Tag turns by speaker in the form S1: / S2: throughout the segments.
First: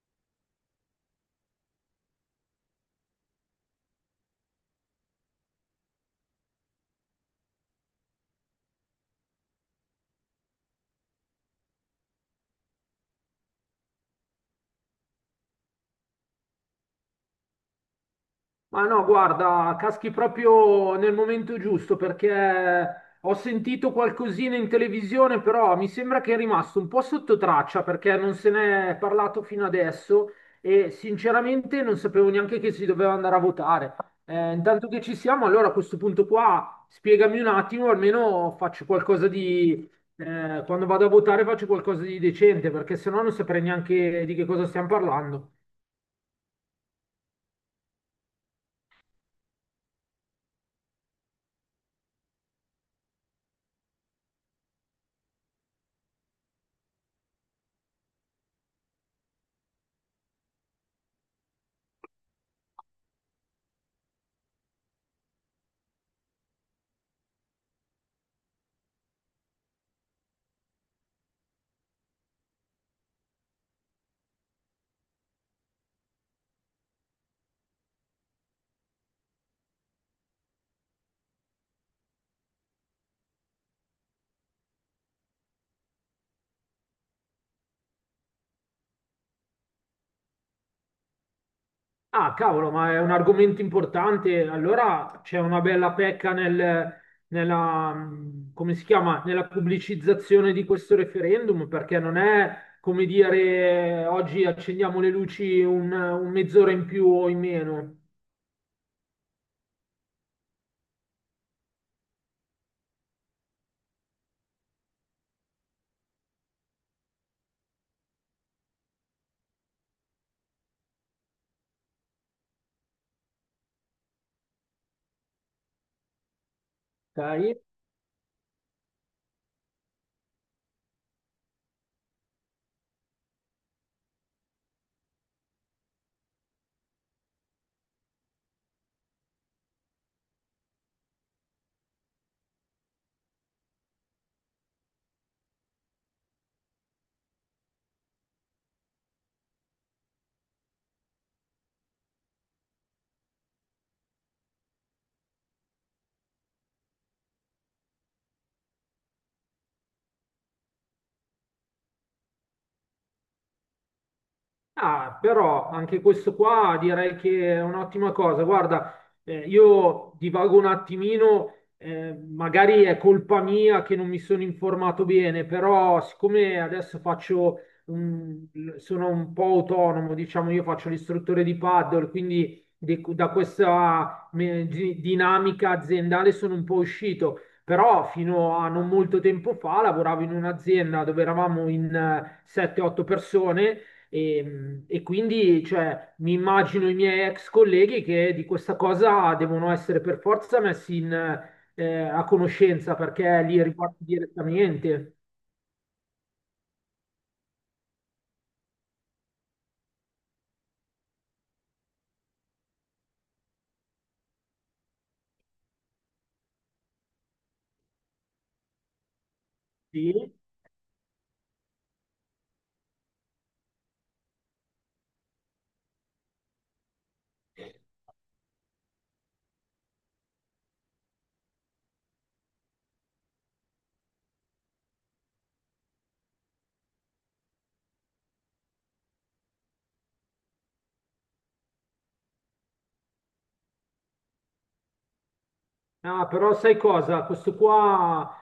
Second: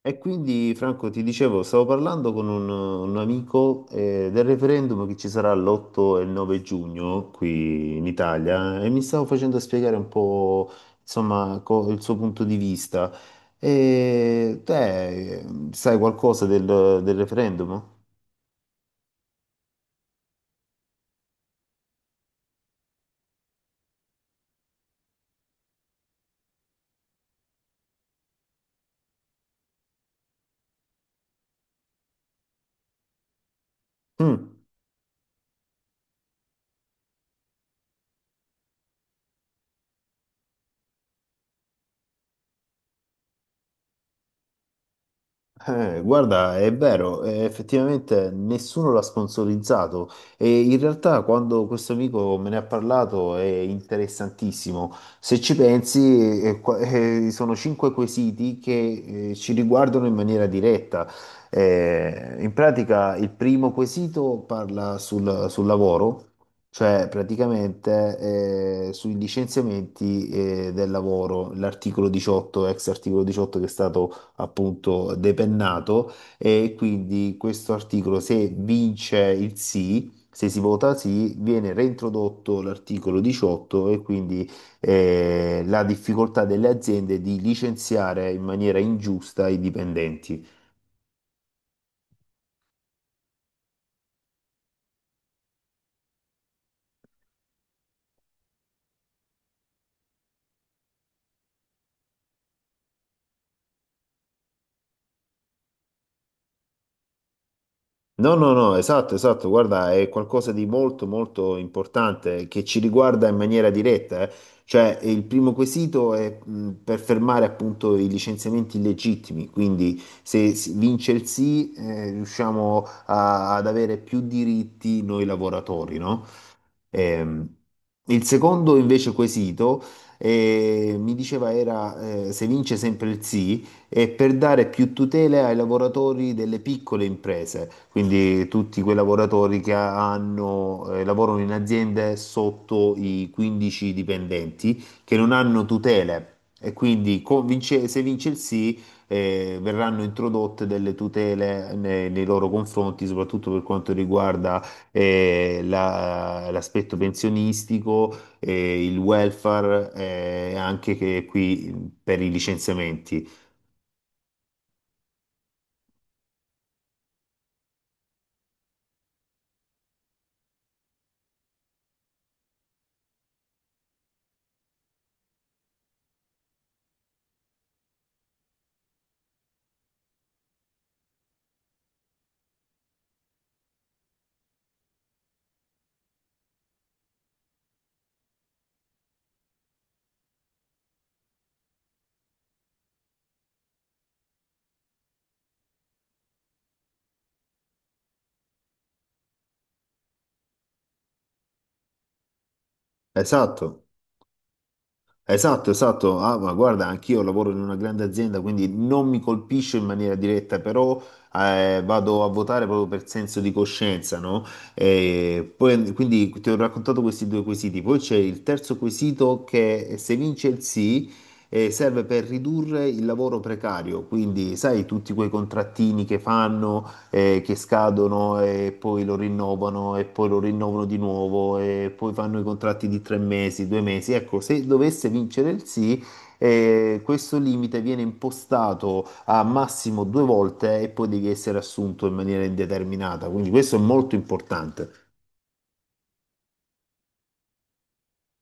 S1: E quindi Franco ti dicevo, stavo parlando con un amico, del referendum che ci sarà l'8 e il 9 giugno qui in Italia e mi stavo facendo spiegare un po' insomma il suo punto di vista. E te, sai qualcosa del referendum?
S2: Ma no, guarda, caschi proprio nel momento giusto perché ho sentito qualcosina in televisione, però mi sembra che è rimasto un po' sotto traccia perché non se n'è parlato fino adesso e sinceramente non sapevo neanche che si doveva andare a votare.
S1: Mm.
S2: Intanto che ci siamo, allora a questo punto qua spiegami un attimo, almeno faccio qualcosa di… quando vado a votare faccio qualcosa di decente perché sennò non saprei neanche di che cosa stiamo parlando.
S1: Guarda, è vero, effettivamente nessuno l'ha sponsorizzato e in realtà quando questo amico me ne ha parlato è interessantissimo. Se ci pensi, sono cinque quesiti che, ci riguardano in maniera diretta. In pratica il primo quesito parla sul lavoro, cioè praticamente, sui licenziamenti, del lavoro, l'articolo 18, ex articolo 18 che è stato appunto depennato, e quindi questo articolo se vince il sì, se si vota sì, viene reintrodotto l'articolo 18 e quindi la difficoltà delle aziende di licenziare in maniera ingiusta i dipendenti.
S2: Ah, cavolo, ma è un argomento importante. Allora c'è una bella pecca nella, come si chiama? Nella pubblicizzazione di questo referendum, perché non è come dire oggi accendiamo le luci un mezz'ora in più o in meno,
S1: No, no, no, esatto, esatto, guarda, è qualcosa di molto, molto importante che ci riguarda in maniera diretta, eh. Cioè, il primo quesito è per fermare appunto i licenziamenti illegittimi, quindi se vince il sì, riusciamo ad avere più diritti noi lavoratori, no? Ehm,
S2: ok?
S1: il secondo invece quesito, mi diceva, era, se vince sempre il sì, è per dare più tutele ai lavoratori delle piccole imprese, quindi tutti quei lavoratori che hanno, lavorano in aziende sotto i 15 dipendenti che non hanno tutele e quindi se vince il sì, verranno introdotte delle tutele nei loro confronti, soprattutto per quanto riguarda l'aspetto pensionistico, il welfare, anche che qui per i licenziamenti.
S2: Ah, però anche questo qua direi che è un'ottima cosa. Guarda, io divago un attimino, magari è colpa mia che non mi sono informato bene, però siccome adesso faccio un- sono un po' autonomo, diciamo, io faccio l'istruttore di paddle, quindi da questa dinamica aziendale sono un po' uscito. Però fino a non molto tempo fa lavoravo in un'azienda dove eravamo in 7-8 persone e quindi, cioè, mi immagino i miei ex colleghi che di questa cosa devono essere per forza messi a conoscenza perché li
S1: Esatto.
S2: riguarda direttamente.
S1: Esatto, esatto. Ah, ma guarda, anch'io lavoro in una grande azienda, quindi non mi colpisce in maniera diretta, però, vado a votare proprio per senso di coscienza, no? E poi, quindi ti ho raccontato questi due quesiti. Poi c'è il terzo quesito che, se
S2: Sì.
S1: vince il sì, serve per ridurre il lavoro precario. Quindi, sai, tutti quei contrattini che fanno, che scadono e poi lo rinnovano e poi lo rinnovano di nuovo e poi fanno i contratti di tre mesi, due mesi. Ecco, se dovesse vincere il sì, questo limite viene impostato a massimo due volte e poi devi essere assunto in maniera indeterminata. Quindi questo è molto importante.
S2: Ah, però sai cosa? Questo qua,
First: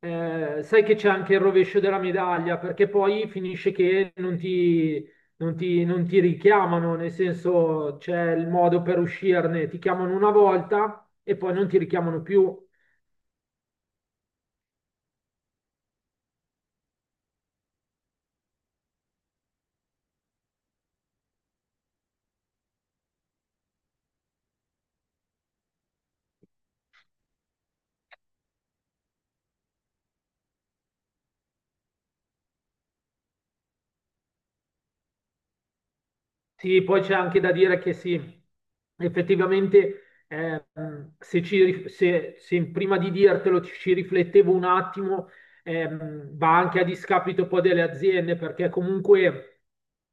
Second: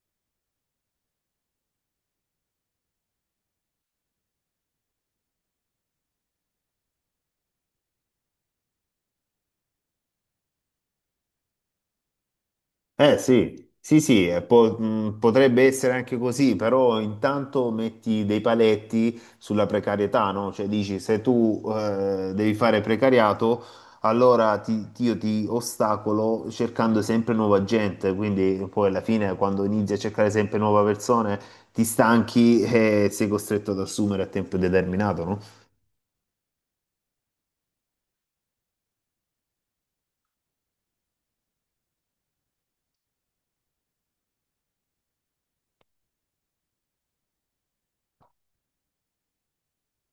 S2: sai che c'è anche il rovescio della medaglia perché poi finisce che non ti richiamano, nel senso c'è il modo per uscirne, ti chiamano una volta e poi non ti richiamano più.
S1: Eh sì, sì, sì, potrebbe essere anche così, però intanto metti dei paletti sulla precarietà, no? Cioè dici se tu, devi fare precariato, allora io ti ostacolo cercando sempre nuova gente, quindi poi alla fine quando inizi a cercare sempre nuove persone ti stanchi e sei costretto ad assumere a tempo determinato, no?
S2: Sì, poi c'è anche da dire che sì, effettivamente se, se prima di dirtelo ci riflettevo un attimo, va anche a discapito poi delle aziende, perché comunque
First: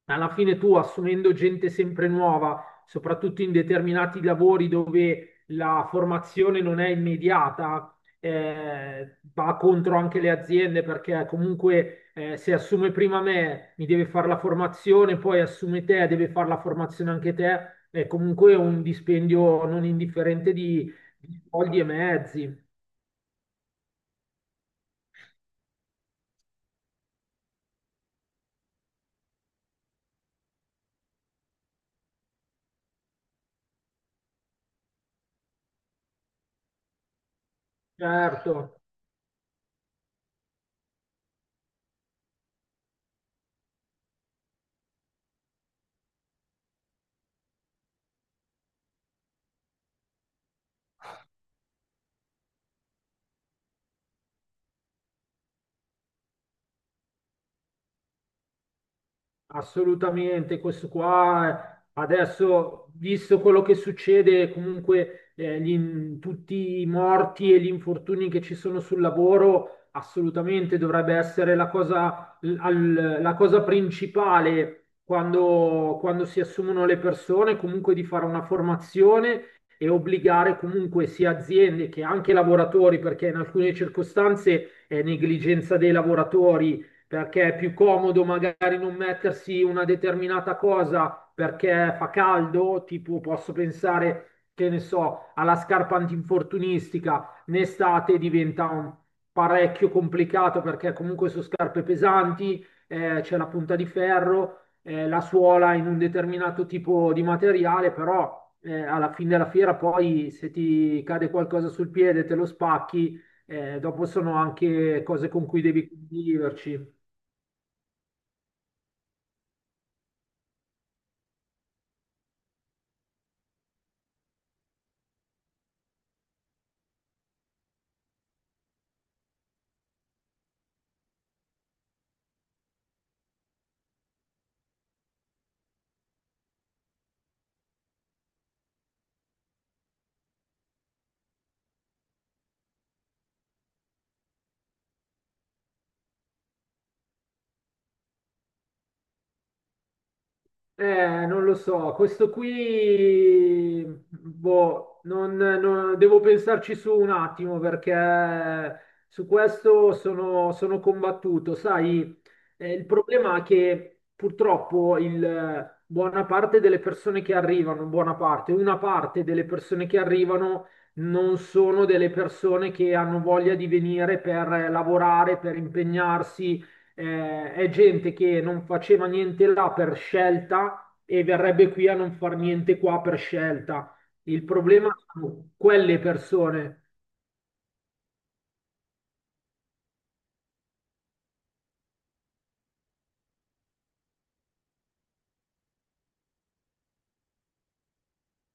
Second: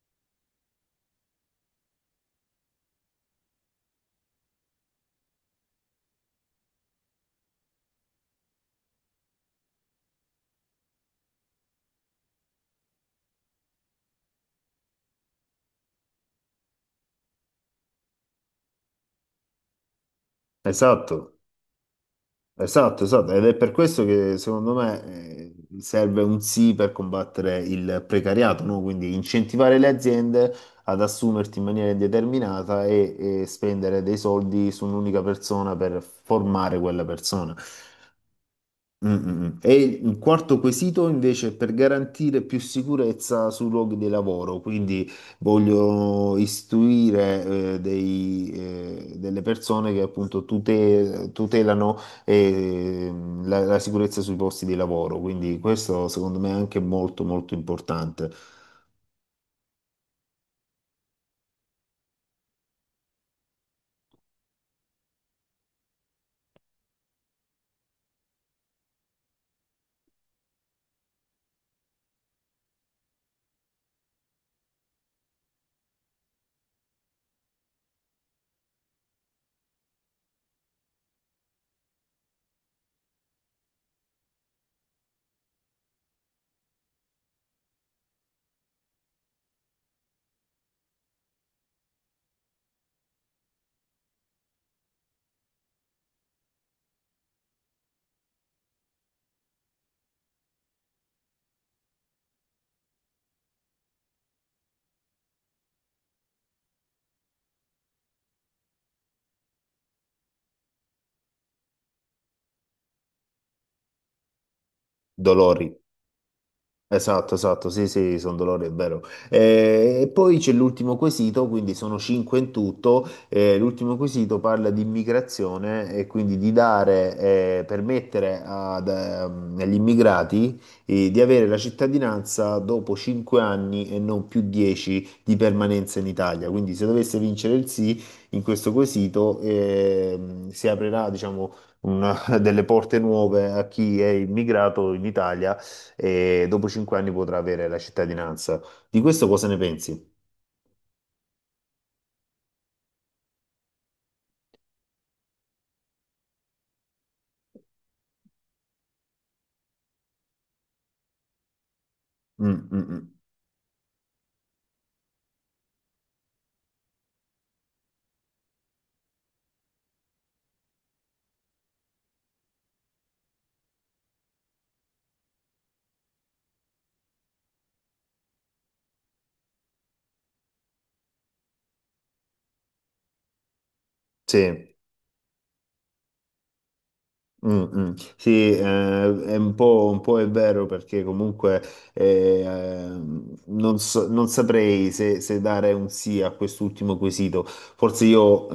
S2: alla fine tu assumendo gente sempre nuova, soprattutto in determinati lavori dove la formazione non è immediata, va contro anche le aziende perché comunque se assume prima me mi deve fare la formazione, poi assume te, deve fare la formazione anche te, è comunque un dispendio non indifferente
S1: Esatto.
S2: di soldi e mezzi,
S1: Esatto, esatto, ed è per questo che secondo me, serve un sì per combattere il precariato, no? Quindi incentivare le aziende ad assumerti in maniera indeterminata e spendere dei soldi su un'unica persona per formare quella persona.
S2: certo.
S1: Mm, mm, mm. E il quarto quesito invece è per garantire più sicurezza sui luoghi di lavoro, quindi voglio istruire, delle persone che appunto tutelano eh, la, la sicurezza sui posti di lavoro, quindi questo secondo me è anche molto molto importante.
S2: Assolutamente, questo qua adesso, visto quello che succede, comunque tutti i morti e gli infortuni che ci sono sul lavoro, assolutamente dovrebbe essere la cosa, la cosa principale quando si assumono le persone, comunque di fare una formazione e obbligare comunque sia aziende che anche lavoratori, perché in alcune circostanze è negligenza dei lavoratori perché è più comodo magari non mettersi una determinata cosa perché fa caldo, tipo posso pensare, che ne so, alla scarpa antinfortunistica, in estate diventa parecchio complicato perché comunque sono scarpe pesanti, c'è la punta di ferro, la suola in un determinato tipo di materiale, però alla fine della fiera poi se ti cade qualcosa sul piede, te lo spacchi, dopo sono anche cose con cui
S1: Dolori.
S2: devi conviverci.
S1: Esatto, esatto, sì, sì, sono dolori, è vero. E poi c'è l'ultimo quesito, quindi sono cinque in tutto. L'ultimo quesito parla di immigrazione e quindi di dare, permettere ad, agli immigrati, di avere la cittadinanza dopo cinque anni e non più dieci di permanenza in Italia. Quindi se dovesse vincere il sì in questo quesito, si aprirà, diciamo, una- delle porte nuove a chi è immigrato in Italia e dopo cinque anni potrà avere la cittadinanza. Di questo cosa ne pensi?
S2: Non lo so, questo qui, boh, devo pensarci su un attimo perché su questo sono, sono combattuto. Sai,
S1: Mm, mm,
S2: il
S1: mm.
S2: problema è che purtroppo buona parte delle persone che arrivano, buona parte, una parte delle persone che arrivano non sono delle persone che hanno voglia di venire per lavorare, per impegnarsi è gente che non faceva niente là per scelta e verrebbe qui a non far niente qua per scelta. Il
S1: Sì.
S2: problema sono quelle persone.
S1: Mm, mm. Sì, è un po' è vero perché comunque non saprei se, se dare un sì a quest'ultimo quesito. Forse io,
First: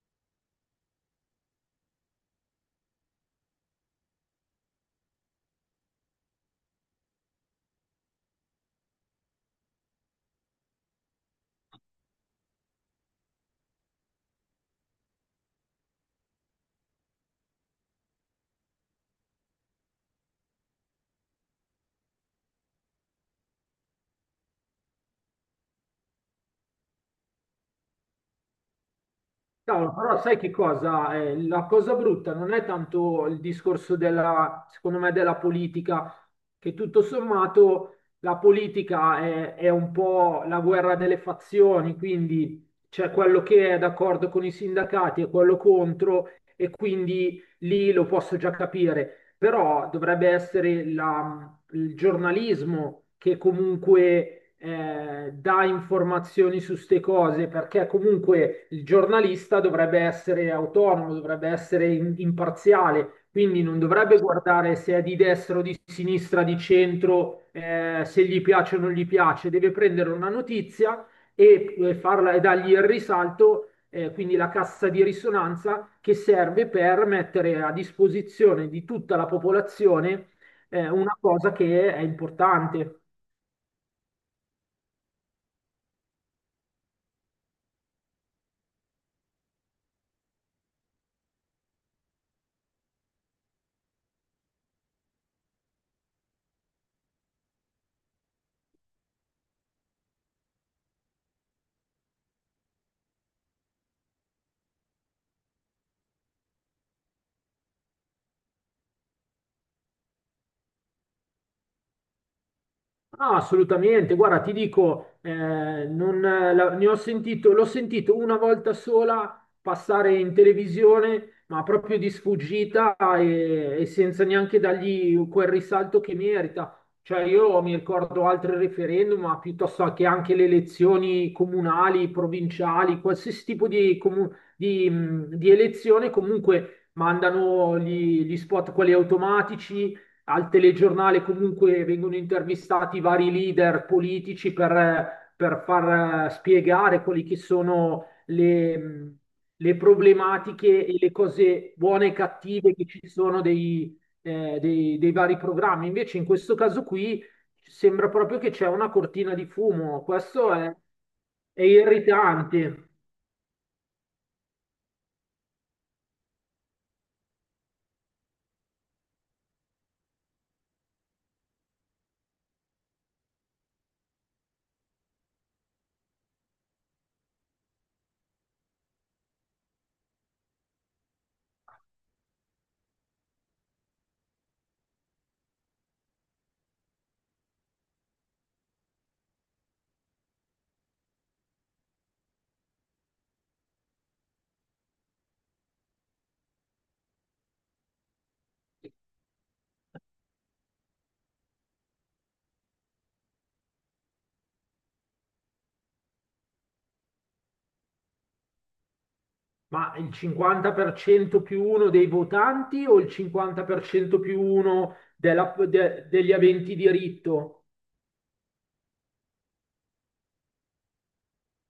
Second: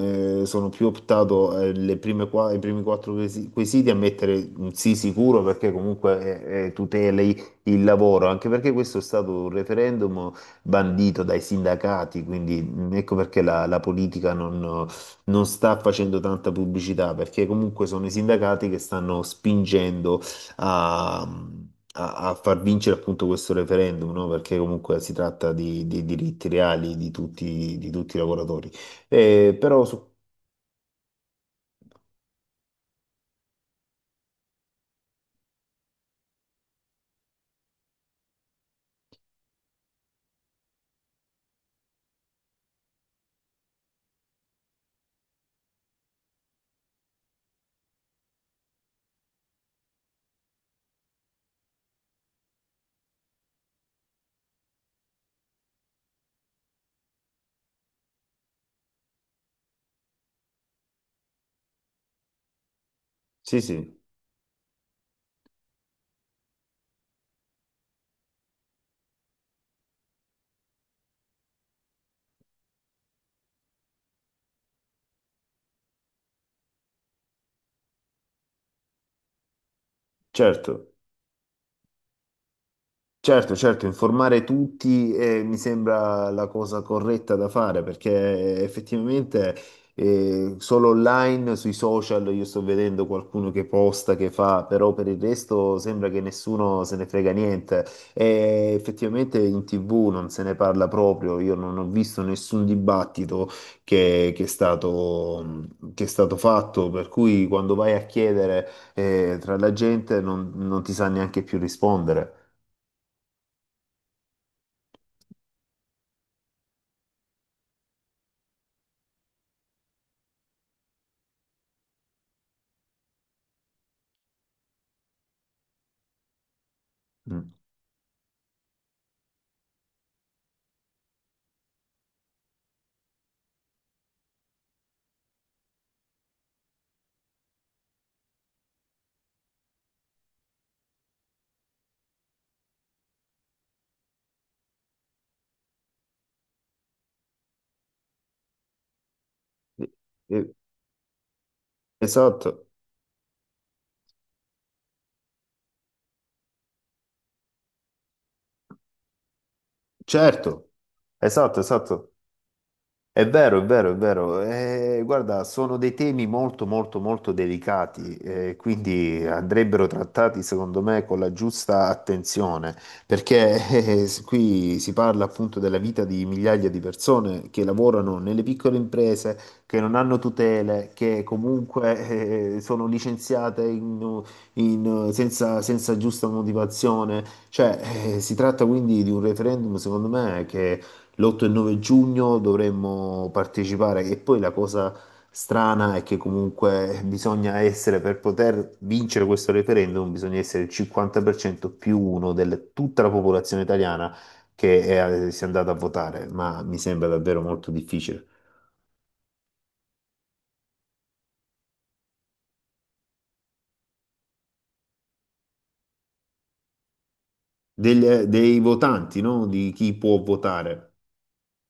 S1: sono più optato, le i primi quattro quesiti a mettere un sì sicuro perché comunque, tuteli il lavoro, anche perché questo è stato un referendum bandito dai sindacati, quindi mm, ecco perché la politica non sta facendo tanta pubblicità perché comunque sono i sindacati che stanno spingendo a far vincere appunto questo referendum, no? Perché comunque si tratta di diritti reali di tutti i lavoratori. Eh, però
S2: Cavolo,
S1: su-
S2: però sai che cosa? La cosa brutta non è tanto il discorso della, secondo me, della politica, che tutto sommato la politica è un po' la guerra delle fazioni, quindi c'è quello che è d'accordo con i sindacati e quello contro, e quindi lì lo posso già capire, però dovrebbe essere la, il giornalismo che comunque dà informazioni su ste cose, perché comunque il giornalista dovrebbe essere autonomo, dovrebbe essere imparziale,
S1: sì,
S2: quindi non
S1: sì,
S2: dovrebbe guardare se è di destra o di sinistra, di centro, se gli piace o non gli piace, deve prendere una notizia e farla, e dargli il risalto quindi la cassa di risonanza che serve per mettere a disposizione di tutta la popolazione è
S1: certo.
S2: una cosa che è importante.
S1: Certo, certo, informare tutti, mi sembra la cosa corretta da fare perché effettivamente, solo online, sui social, io sto vedendo qualcuno che posta, che fa, però per il resto sembra che nessuno se ne frega niente. E effettivamente in TV non se ne parla proprio, io non ho visto nessun dibattito che, che è stato, che è stato fatto, per cui quando vai a chiedere, tra la gente non ti sa neanche più rispondere.
S2: Ah, assolutamente, guarda, ti dico, non, la- ne ho sentito, l'ho sentito una volta sola passare in televisione, ma proprio di sfuggita e senza neanche dargli quel risalto che merita. Cioè,
S1: Mm.
S2: io mi ricordo altri referendum, ma piuttosto che anche le elezioni comunali, provinciali, qualsiasi tipo di elezione, comunque mandano gli spot, quelli automatici al telegiornale comunque vengono intervistati vari leader politici per far spiegare quelli che sono le
S1: Eh,
S2: problematiche e le cose buone e
S1: Esatto,
S2: cattive che ci sono dei vari programmi. Invece in questo caso qui sembra proprio che c'è una cortina di fumo.
S1: certo, esatto,
S2: È
S1: esatto.
S2: irritante.
S1: È vero, è vero, è vero. Guarda, sono dei temi molto, molto, molto delicati, quindi andrebbero trattati, secondo me, con la giusta attenzione, perché qui si parla appunto della vita di migliaia di persone che lavorano nelle piccole imprese, che non hanno tutele, che comunque, sono licenziate senza, senza giusta motivazione. Cioè, si tratta quindi di un referendum, secondo me, l'8 e 9 giugno dovremmo partecipare e poi la cosa strana è che comunque bisogna essere, per poter vincere questo referendum, bisogna essere il 50% più uno di tutta la popolazione italiana che è, si è andata a votare, ma mi sembra davvero molto difficile.
S2: Ma il 50% più uno dei votanti o il 50% più uno degli aventi diritto?
S1: Dei votanti, no? Di chi può votare.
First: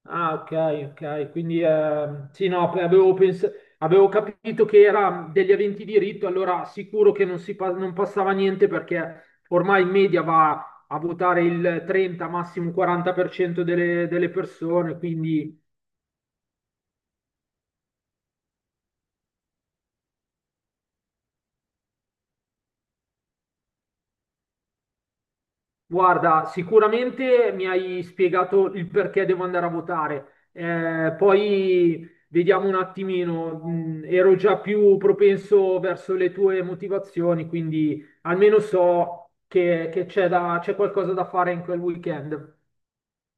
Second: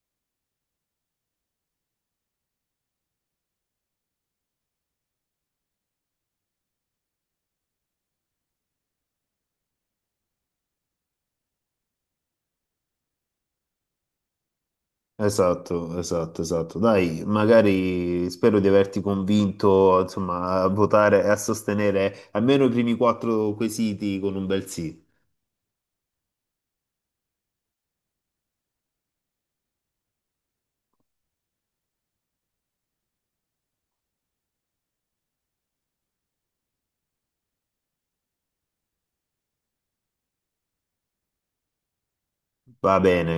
S2: Ah, ok, ok. Quindi sì, no, avevo capito che era degli aventi diritto, allora sicuro che non, non passava niente perché ormai in media va a votare il 30, massimo 40% delle, delle persone, quindi.
S1: Esatto, esatto, esatto. Dai, magari spero di averti convinto, insomma, a votare e a sostenere almeno i primi quattro quesiti con un bel sì.
S2: Guarda, sicuramente mi hai spiegato il perché devo andare a votare. Poi vediamo un attimino, ero già più propenso verso le tue motivazioni, quindi almeno so che c'è qualcosa da fare in quel weekend.
S1: Va bene.